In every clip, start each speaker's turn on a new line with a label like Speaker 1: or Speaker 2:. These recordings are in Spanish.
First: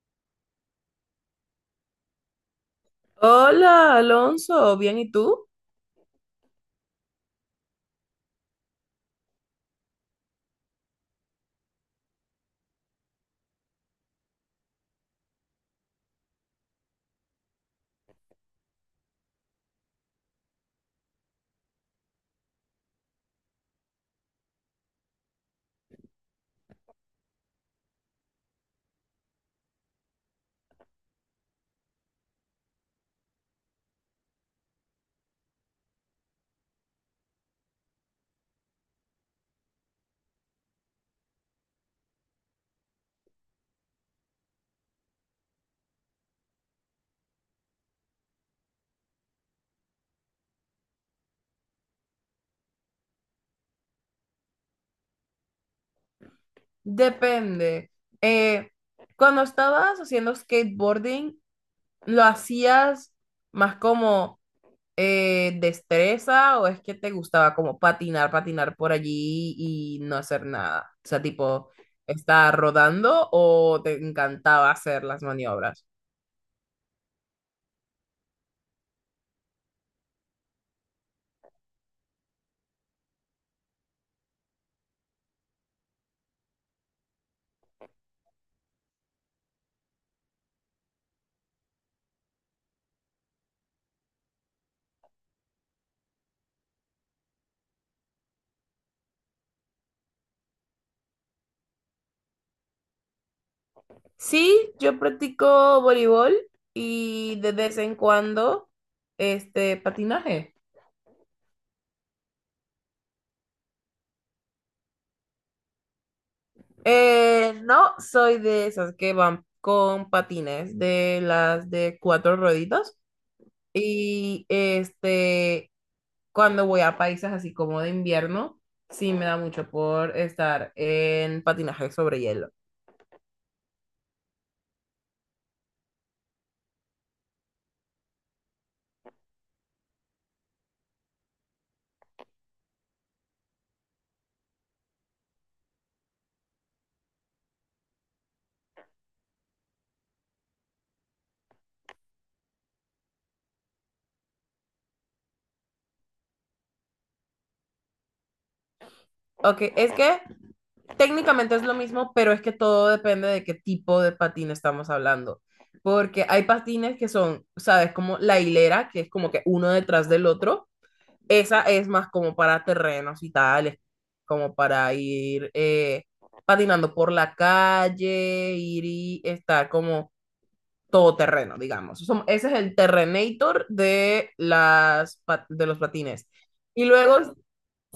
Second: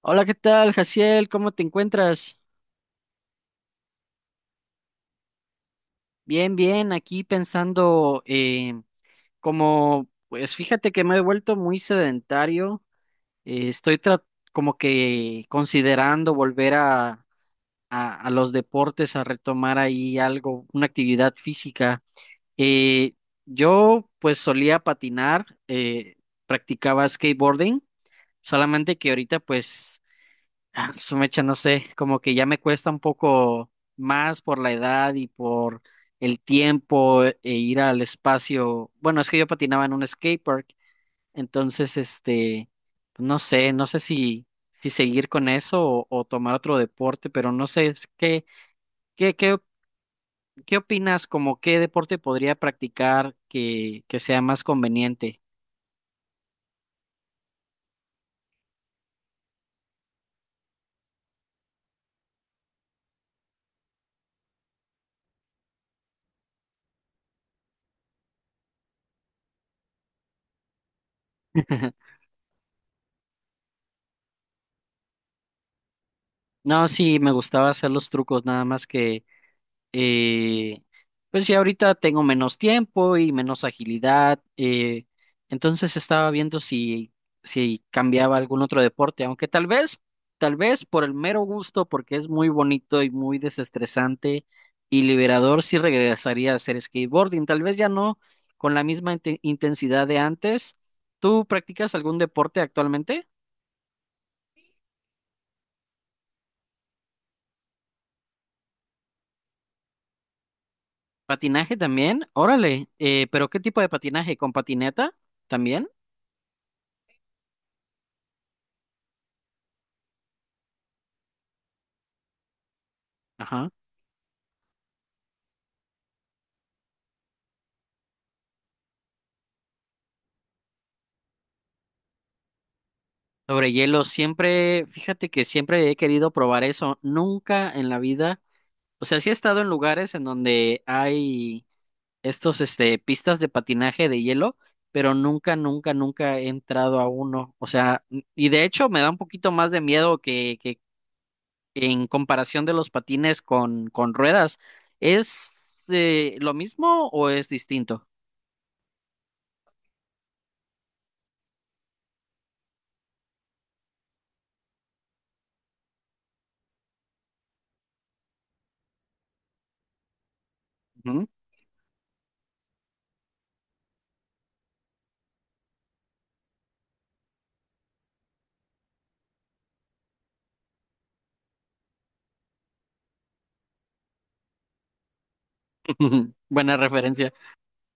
Speaker 1: Hola, ¿qué tal, Jaciel? ¿Cómo te encuentras?
Speaker 2: Hola, Alonso, ¿bien y tú?
Speaker 1: Bien, bien, aquí pensando, como, pues fíjate que me he vuelto muy sedentario. eh, estoy tra- Como que considerando volver a, a los deportes, a retomar ahí algo, una actividad física. Eh, yo pues solía patinar, practicaba skateboarding, solamente que ahorita pues su mecha, no sé, como que ya me cuesta un poco más por la edad y por el tiempo e ir al espacio. Bueno, es que yo patinaba en un skate park, entonces, no sé, si seguir con eso o tomar otro deporte, pero no sé, es que, ¿qué, qué, ¿qué opinas? Como qué deporte podría practicar que sea más conveniente?
Speaker 2: Depende. Eh, Cuando estabas haciendo skateboarding, ¿lo hacías más como destreza o es que te gustaba como patinar por allí y no hacer nada? O sea, tipo, ¿estar rodando o te encantaba hacer las maniobras?
Speaker 1: No, sí, me gustaba hacer los trucos, nada más que eh, pues ya ahorita tengo menos tiempo y menos agilidad. Entonces estaba viendo si cambiaba algún otro deporte, aunque tal vez por el mero gusto, porque es muy bonito y muy desestresante y liberador, sí regresaría a hacer skateboarding, tal vez ya no con la misma intensidad de antes. ¿Tú practicas algún deporte actualmente?
Speaker 2: Sí, yo practico voleibol y de vez en cuando este patinaje.
Speaker 1: ¿Patinaje también? Órale, pero ¿qué tipo de patinaje? ¿Con patineta también?
Speaker 2: No soy de esas que van con patines, de las de cuatro rueditas.
Speaker 1: Ajá.
Speaker 2: Y este, cuando voy a países así como de invierno, sí me da mucho por estar en patinaje sobre hielo.
Speaker 1: Sobre hielo, siempre, fíjate que siempre he querido probar eso. Nunca en la vida, o sea, sí he estado en lugares en donde hay pistas de patinaje de hielo, pero nunca, nunca, nunca he entrado a uno. O sea, y de hecho me da un poquito más de miedo que en comparación de los patines con ruedas. ¿Es lo mismo o es distinto?
Speaker 2: Ok, es que técnicamente es lo mismo, pero es que todo depende de qué tipo de patín estamos hablando. Porque hay patines que son, ¿sabes? Como la hilera, que es como que uno detrás del otro.
Speaker 1: Ujú.
Speaker 2: Esa es más como para terrenos y tales, como para ir patinando por la calle, ir y estar como todo terreno, digamos. Ese es el Terrenator de, las, de los patines.
Speaker 1: Buena
Speaker 2: Y
Speaker 1: referencia.
Speaker 2: luego,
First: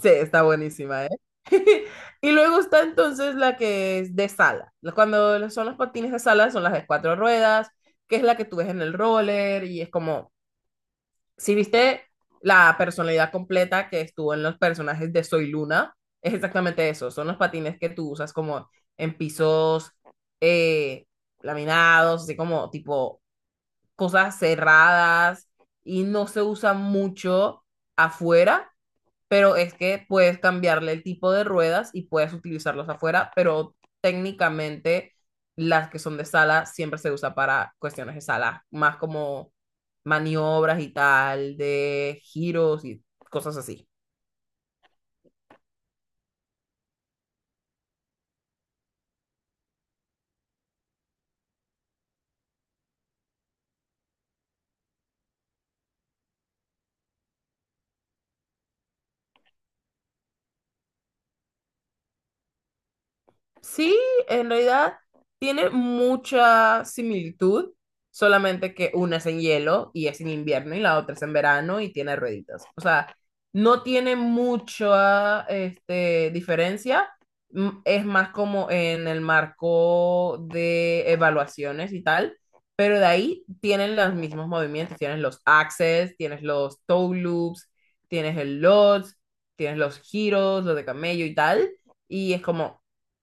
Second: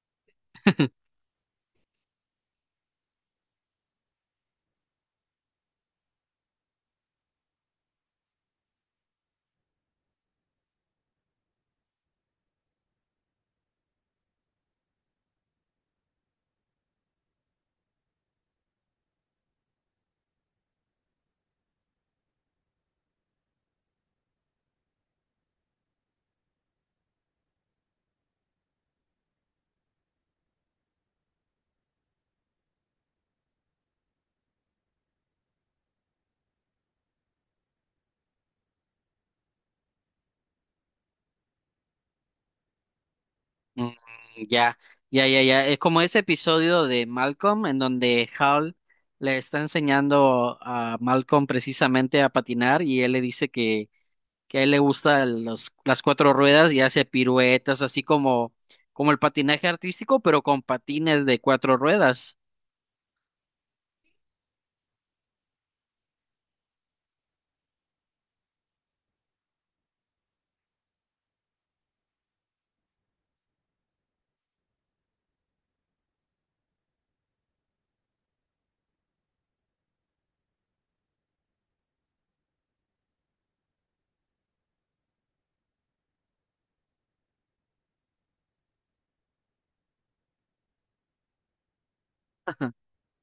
Speaker 2: sí, está buenísima, ¿eh? Y luego está entonces la que es de sala. Cuando son los patines de sala, son las de cuatro ruedas, que es la que tú ves en el roller y es como si viste la personalidad completa que estuvo en los personajes de Soy Luna, es exactamente eso. Son los patines que tú usas como en pisos eh, laminados, así como tipo cosas cerradas y no se usa mucho afuera, pero es que puedes cambiarle el tipo de ruedas y puedes utilizarlos afuera, pero técnicamente las que son de sala siempre se usa para cuestiones de sala, más como maniobras y tal, de giros y cosas así.
Speaker 1: Mm, ya, ya, ya, ya. Es como ese episodio de Malcolm en donde Hal le está enseñando a Malcolm precisamente a patinar y él le dice que a él le gustan las cuatro ruedas y hace piruetas, como el patinaje artístico, pero con patines de cuatro ruedas.
Speaker 2: Sí, en realidad tiene mucha similitud, solamente que una es en hielo y es en invierno y la otra es en verano y tiene rueditas. O sea, no tiene mucha este, diferencia, es más como en el marco de evaluaciones y tal, pero de ahí tienen los mismos movimientos, tienes los axes, tienes los toe loops, tienes el lodge, tienes los giros, los de camello y tal, y es como...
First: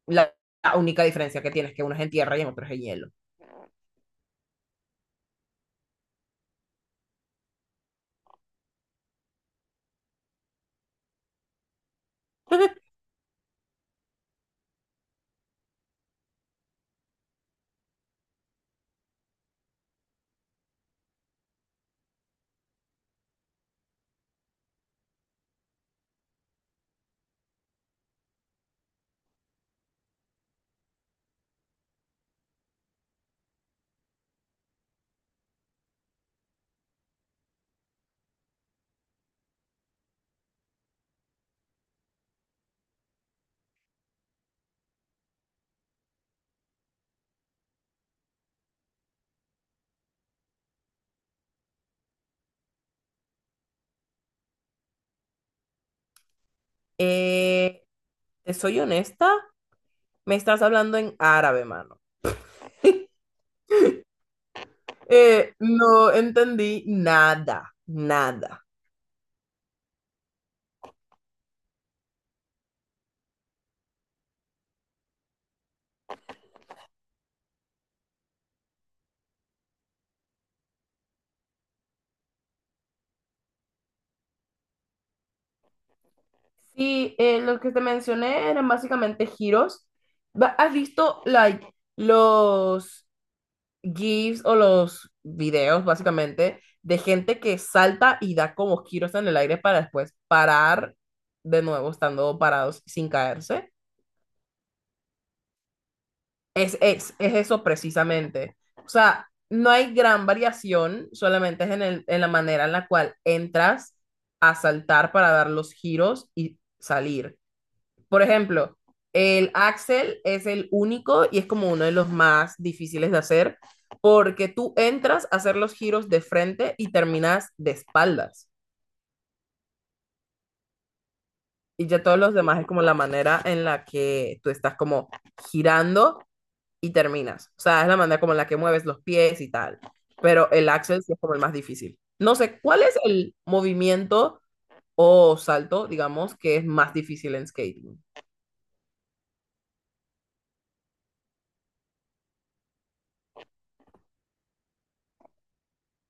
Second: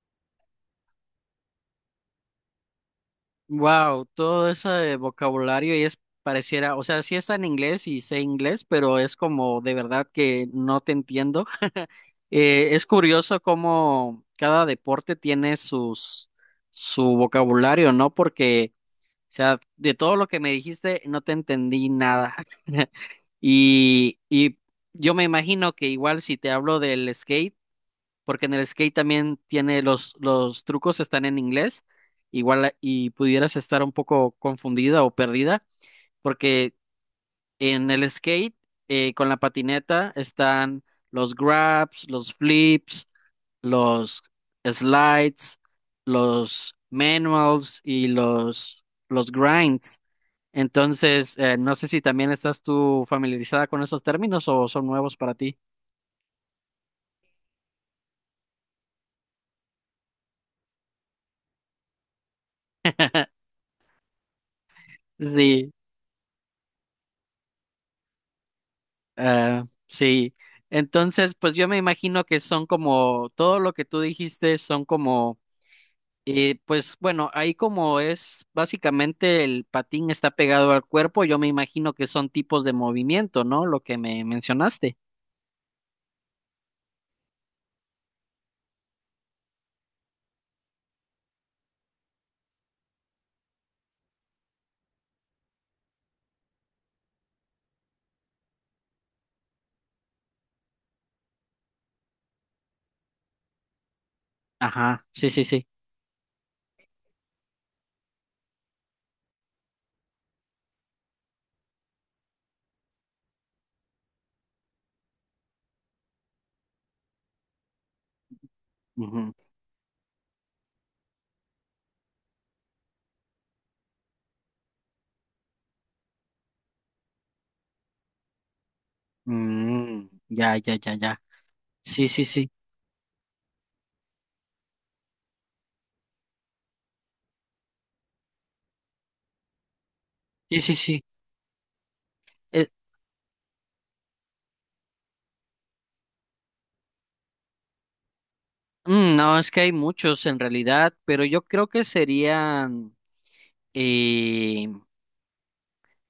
Speaker 2: La la única diferencia que tienes, es que uno es en tierra y en otro es en hielo.
Speaker 1: Wow, todo ese vocabulario y es pareciera, o sea, sí está en inglés y sé inglés, pero es como de verdad que no te entiendo. Es curioso cómo cada deporte tiene sus su vocabulario, ¿no? Porque, o sea, de todo lo que me dijiste no te entendí nada. Y, y yo me imagino que igual si te hablo del skate, porque en el skate también tiene los trucos están en inglés, igual y pudieras estar un poco confundida o perdida, porque en el skate con la patineta están los grabs, los flips, los slides, los manuals y los grinds. Entonces, no sé si también estás tú familiarizada con esos términos o son nuevos para ti.
Speaker 2: Eh, te soy honesta, me estás hablando en árabe, mano. Eh,
Speaker 1: Sí.
Speaker 2: no entendí nada, nada.
Speaker 1: Ah, sí. Entonces, pues yo me imagino que son como, todo lo que tú dijiste son como, pues bueno, ahí como es, básicamente el patín está pegado al cuerpo, yo me imagino que son tipos de movimiento, ¿no? Lo que me mencionaste.
Speaker 2: Sí, los que te mencioné eran básicamente giros. ¿Has visto like, los GIFs o los videos, básicamente, de gente que salta y da como giros en el aire para después parar de nuevo estando parados sin caerse.
Speaker 1: Ajá, sí, sí, sí.
Speaker 2: Es eso precisamente. O sea, no hay gran variación, solamente es en en la manera en la cual entras a saltar para dar los giros y salir. Por ejemplo,
Speaker 1: Ujú.
Speaker 2: el Axel es el único y es como uno de los más difíciles de hacer porque tú entras a hacer los giros de frente y terminas de espaldas.
Speaker 1: Mm, ya, ya, ya, ya.
Speaker 2: Y ya
Speaker 1: Sí,
Speaker 2: todos
Speaker 1: sí,
Speaker 2: los
Speaker 1: sí.
Speaker 2: demás es como la manera en la que tú estás como girando y terminas. O sea, es la manera como en la que mueves los pies y tal. Pero
Speaker 1: Sí,
Speaker 2: el
Speaker 1: sí, sí.
Speaker 2: Axel sí es como el más difícil. No sé,
Speaker 1: Eh,
Speaker 2: ¿cuál es el movimiento o salto, digamos, que es más difícil en skating?
Speaker 1: no, es que hay muchos en realidad, pero yo creo que serían... eh,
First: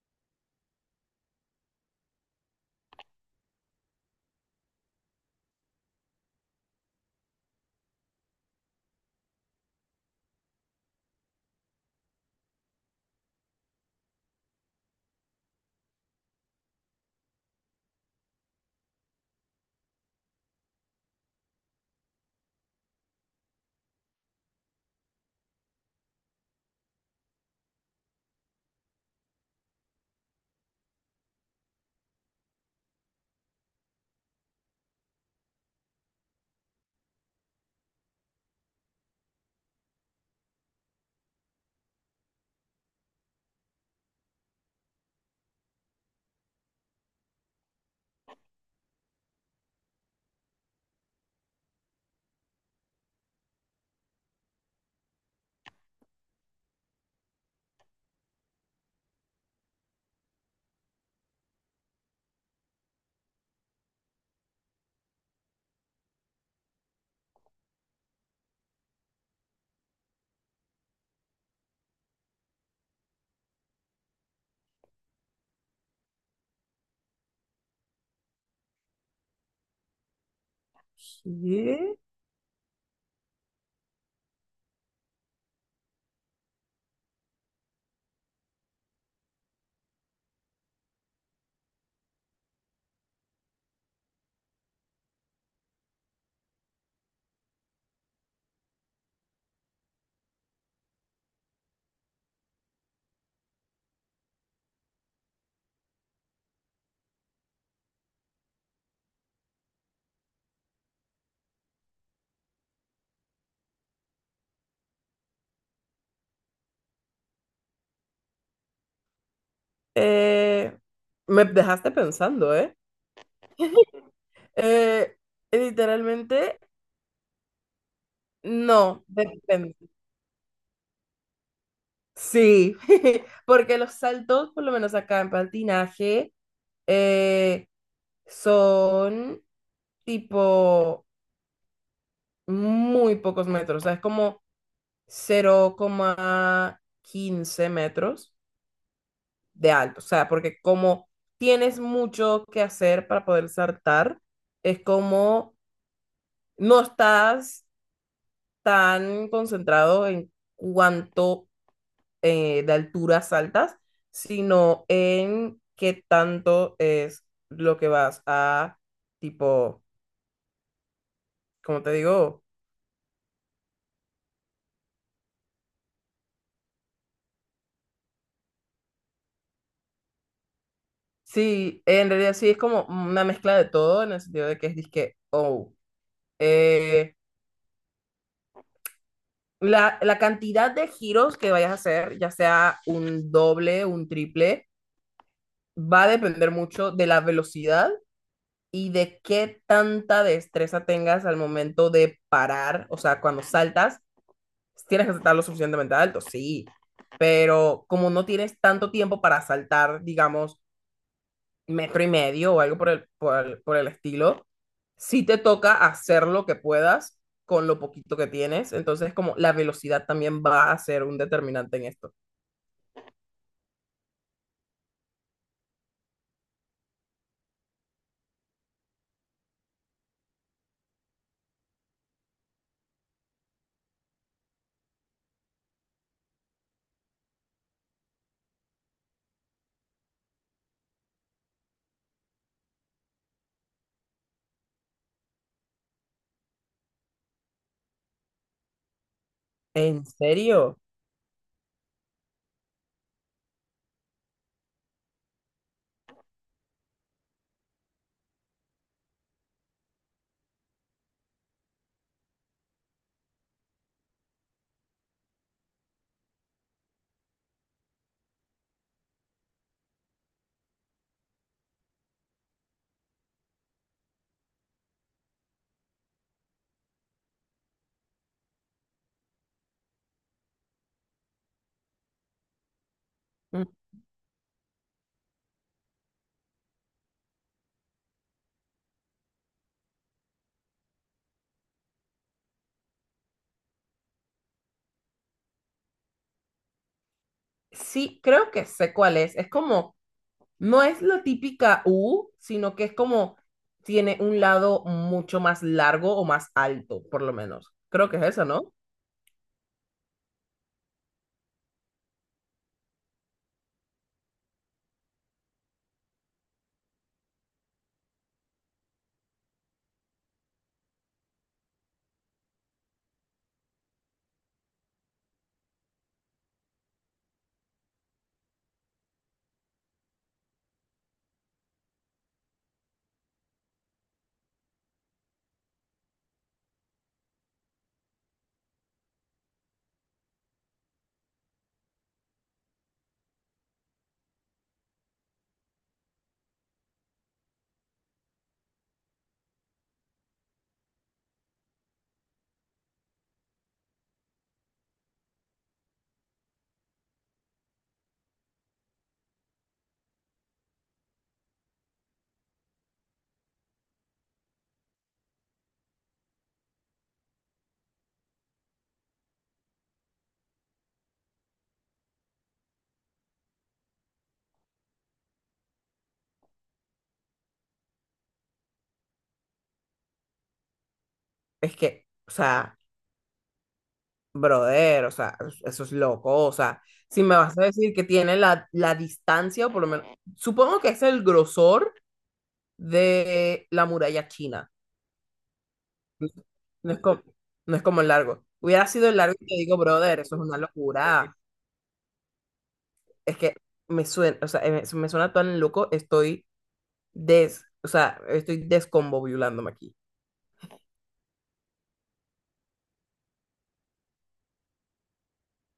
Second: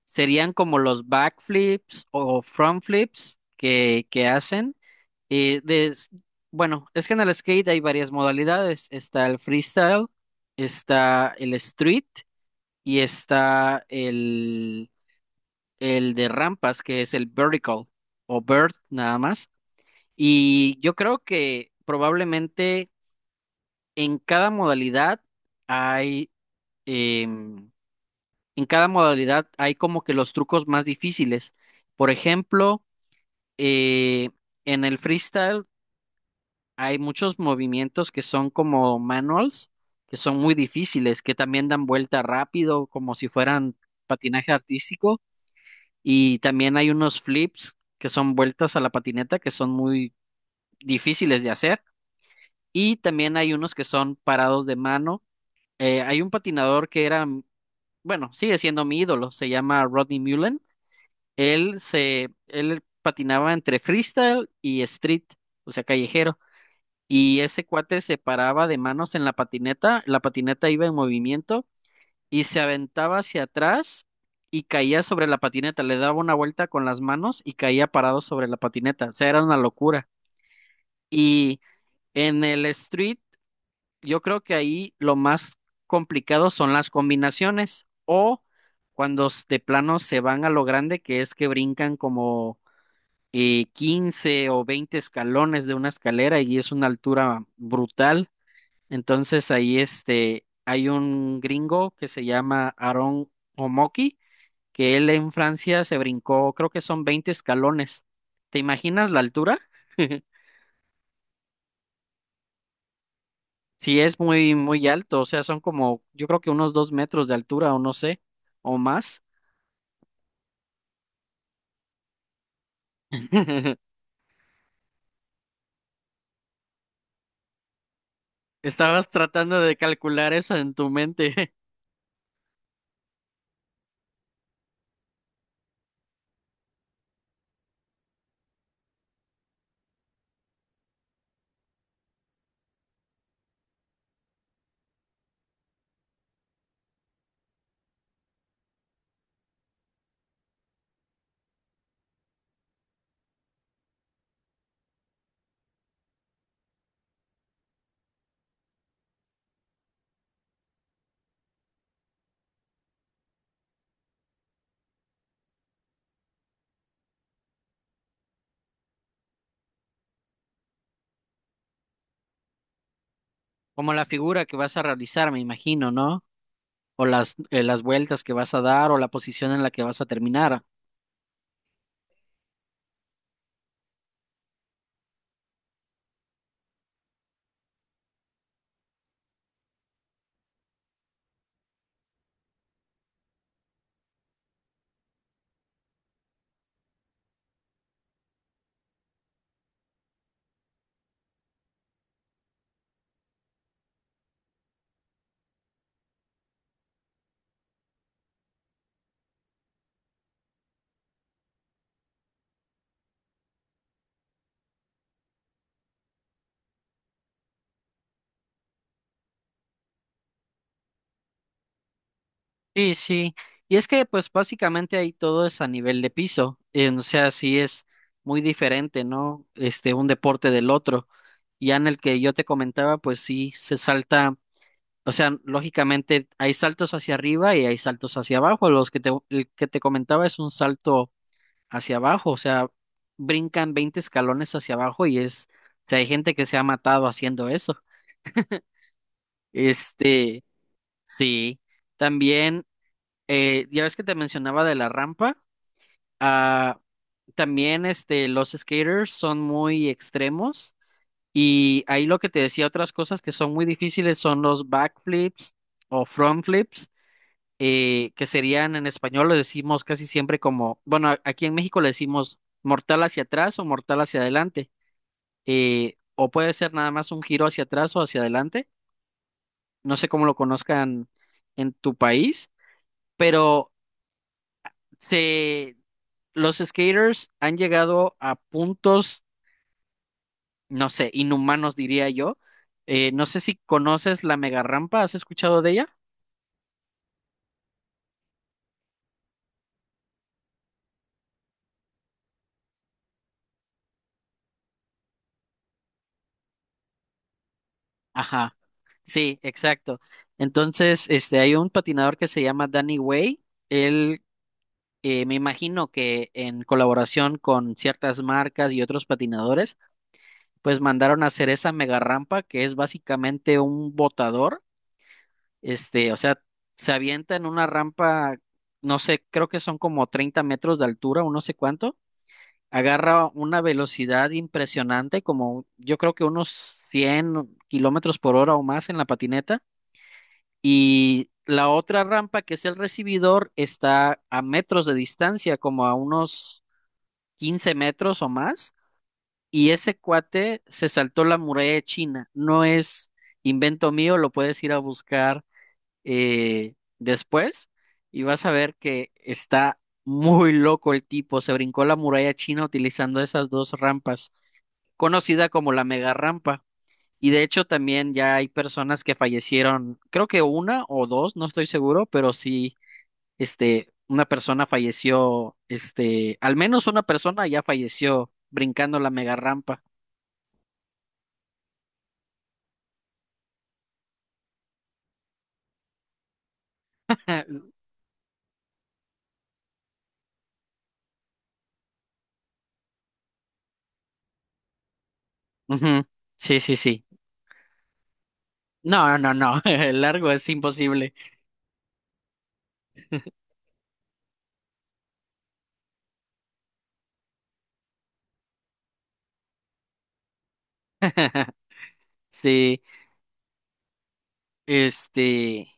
Speaker 1: serían como los backflips o front flips que hacen. Eh, des- bueno, es que en el skate hay varias modalidades. Está el freestyle, está el street y está el de rampas, que es el vertical o vert nada más. Y yo creo que probablemente en cada modalidad hay, em, en cada modalidad hay como que los trucos más difíciles. Por ejemplo, eh, en el freestyle hay muchos movimientos que son como manuals, que son muy difíciles, que también dan vuelta rápido, como si fueran patinaje artístico. Y también hay unos flips que son vueltas a la patineta, que son muy difíciles de hacer. Y también hay unos que son parados de mano. Hay un patinador que era, bueno, sigue siendo mi ídolo, se llama Rodney Mullen. Él patinaba entre freestyle y street, o sea, callejero. Y ese cuate se paraba de manos en la patineta iba en movimiento y se aventaba hacia atrás y caía sobre la patineta, le daba una vuelta con las manos y caía parado sobre la patineta, o sea, era una locura. Y
Speaker 2: Sí.
Speaker 1: en el street, yo creo que ahí lo más complicado son las combinaciones o cuando de plano se van a lo grande, que es que brincan como 15 o 20 escalones de una escalera y es una altura brutal. Entonces ahí este, hay un gringo que se llama Aaron Omoki, que él en Francia se brincó, creo que son 20 escalones. ¿Te imaginas la altura? Sí, es muy, muy alto, o sea, son como, yo creo que unos 2 metros de altura o no sé, o más.
Speaker 2: Eh, me dejaste pensando, ¿eh? Eh, literalmente, no,
Speaker 1: Estabas tratando de
Speaker 2: depende.
Speaker 1: calcular eso en tu mente.
Speaker 2: Sí, porque los saltos, por lo menos acá en patinaje, eh, son tipo muy pocos metros, o sea, es como 0,15 metros de alto, o sea, porque como tienes mucho que hacer para poder saltar, es como no estás tan concentrado en cuánto de altura saltas, sino en qué tanto es lo que vas a, tipo, como te digo?
Speaker 1: Como la figura que vas a realizar, me imagino, ¿no? O las vueltas que vas a dar o la posición en la que vas a terminar.
Speaker 2: Sí, en realidad sí es como una mezcla de todo en el sentido de que es disque, oh, eh, la cantidad de giros que vayas a hacer, ya sea un doble, un triple, va a depender mucho de la velocidad y de qué tanta destreza tengas al momento de parar, o sea, cuando saltas, tienes que saltar lo suficientemente alto, sí, pero como no tienes tanto tiempo para saltar, digamos, metro y medio o algo por el estilo, sí te toca hacer lo que puedas con lo poquito que tienes, entonces como la velocidad también va a ser un determinante en esto.
Speaker 1: Sí, sí. Y es que pues básicamente ahí todo es a nivel de piso. O sea, sí es muy diferente, ¿no? Este, un deporte del otro. Ya en el que yo te comentaba, pues sí se salta, o sea, lógicamente hay saltos hacia arriba y hay saltos hacia abajo. El que te comentaba es un salto hacia abajo, o sea, brincan 20 escalones hacia abajo y es, o sea, hay gente que se ha matado haciendo eso.
Speaker 2: ¿En
Speaker 1: Este,
Speaker 2: serio?
Speaker 1: sí. También, ya ves que te mencionaba de la rampa. Ah, también este, los skaters son muy extremos y ahí lo que te decía, otras cosas que son muy difíciles son los backflips o frontflips, que serían en español lo decimos casi siempre como, bueno, aquí en México le decimos mortal hacia atrás o mortal hacia adelante, o puede ser nada más un giro hacia atrás o hacia adelante, no sé cómo lo conozcan en tu país,
Speaker 2: Mm.
Speaker 1: pero se... Los skaters han llegado a puntos no sé, inhumanos diría yo. No sé si conoces la mega rampa, ¿has escuchado de ella?
Speaker 2: Sí, creo que sé cuál es. Es como no es la típica U, sino que es como tiene un lado mucho más largo o más alto, por lo menos. Creo que es eso,
Speaker 1: Ajá,
Speaker 2: ¿no?
Speaker 1: sí, exacto. Entonces, este, hay un patinador que se llama Danny Way. Él, me imagino que en colaboración con ciertas marcas y otros patinadores, pues mandaron a hacer esa mega rampa que es básicamente un botador. Este, o sea, se avienta en una rampa, no sé, creo que son como 30 metros de altura, o no sé cuánto, agarra una velocidad impresionante, como yo creo que unos 100 km/h o más en la patineta. Y la otra rampa, que es el recibidor, está a metros de distancia, como a unos 15 metros o más. Y ese cuate se saltó la muralla de China. No es invento mío, lo puedes ir a buscar después y vas a ver que está muy loco el tipo. Se brincó la muralla china utilizando esas dos rampas conocida como la mega rampa. Y de hecho también ya hay personas que fallecieron, creo que una o dos, no estoy seguro, pero sí, este, una persona falleció, este, al menos una persona ya falleció brincando la mega rampa.
Speaker 2: Es que, o sea, brother, o sea, eso es loco, o sea, si me vas a decir que tiene la, la distancia, o por lo menos, supongo que es el grosor de la muralla china.
Speaker 1: Ujú.
Speaker 2: No
Speaker 1: Sí, sí,
Speaker 2: no, es
Speaker 1: sí.
Speaker 2: como, no es como el largo. Hubiera sido
Speaker 1: No,
Speaker 2: el
Speaker 1: no,
Speaker 2: largo y te
Speaker 1: no,
Speaker 2: digo,
Speaker 1: el
Speaker 2: brother,
Speaker 1: largo
Speaker 2: eso es
Speaker 1: es
Speaker 2: una
Speaker 1: imposible.
Speaker 2: locura. Es que me suena, o sea, me suena tan loco, estoy o sea, estoy descombobulándome aquí.
Speaker 1: Sí, este,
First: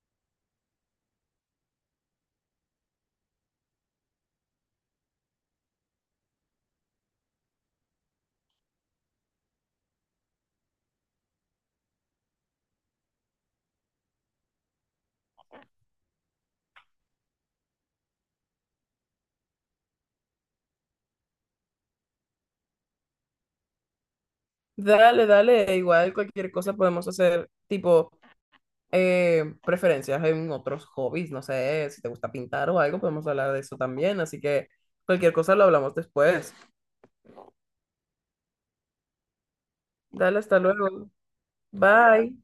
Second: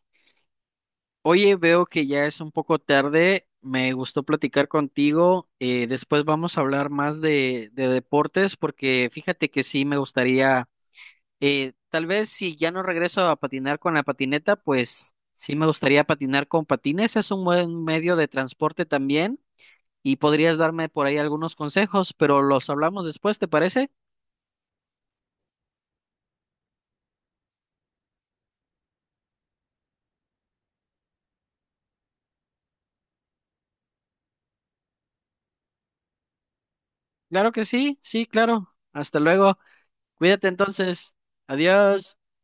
Speaker 1: oye, veo que ya es un poco tarde. Me gustó platicar contigo. Después vamos a hablar más de deportes porque fíjate que sí me gustaría, tal vez si ya no regreso a patinar con la patineta, pues sí me gustaría patinar con patines. Es un buen medio de transporte también y podrías darme por ahí algunos consejos, pero los hablamos después, ¿te parece?
Speaker 2: Dale, dale, igual cualquier cosa podemos hacer, tipo, preferencias en otros hobbies, no sé, si te gusta pintar o algo, podemos hablar de eso también, así que cualquier cosa lo hablamos después.
Speaker 1: Claro que sí, sí, claro. Hasta luego.
Speaker 2: Dale,
Speaker 1: Cuídate
Speaker 2: hasta luego.
Speaker 1: entonces. Adiós.
Speaker 2: Bye.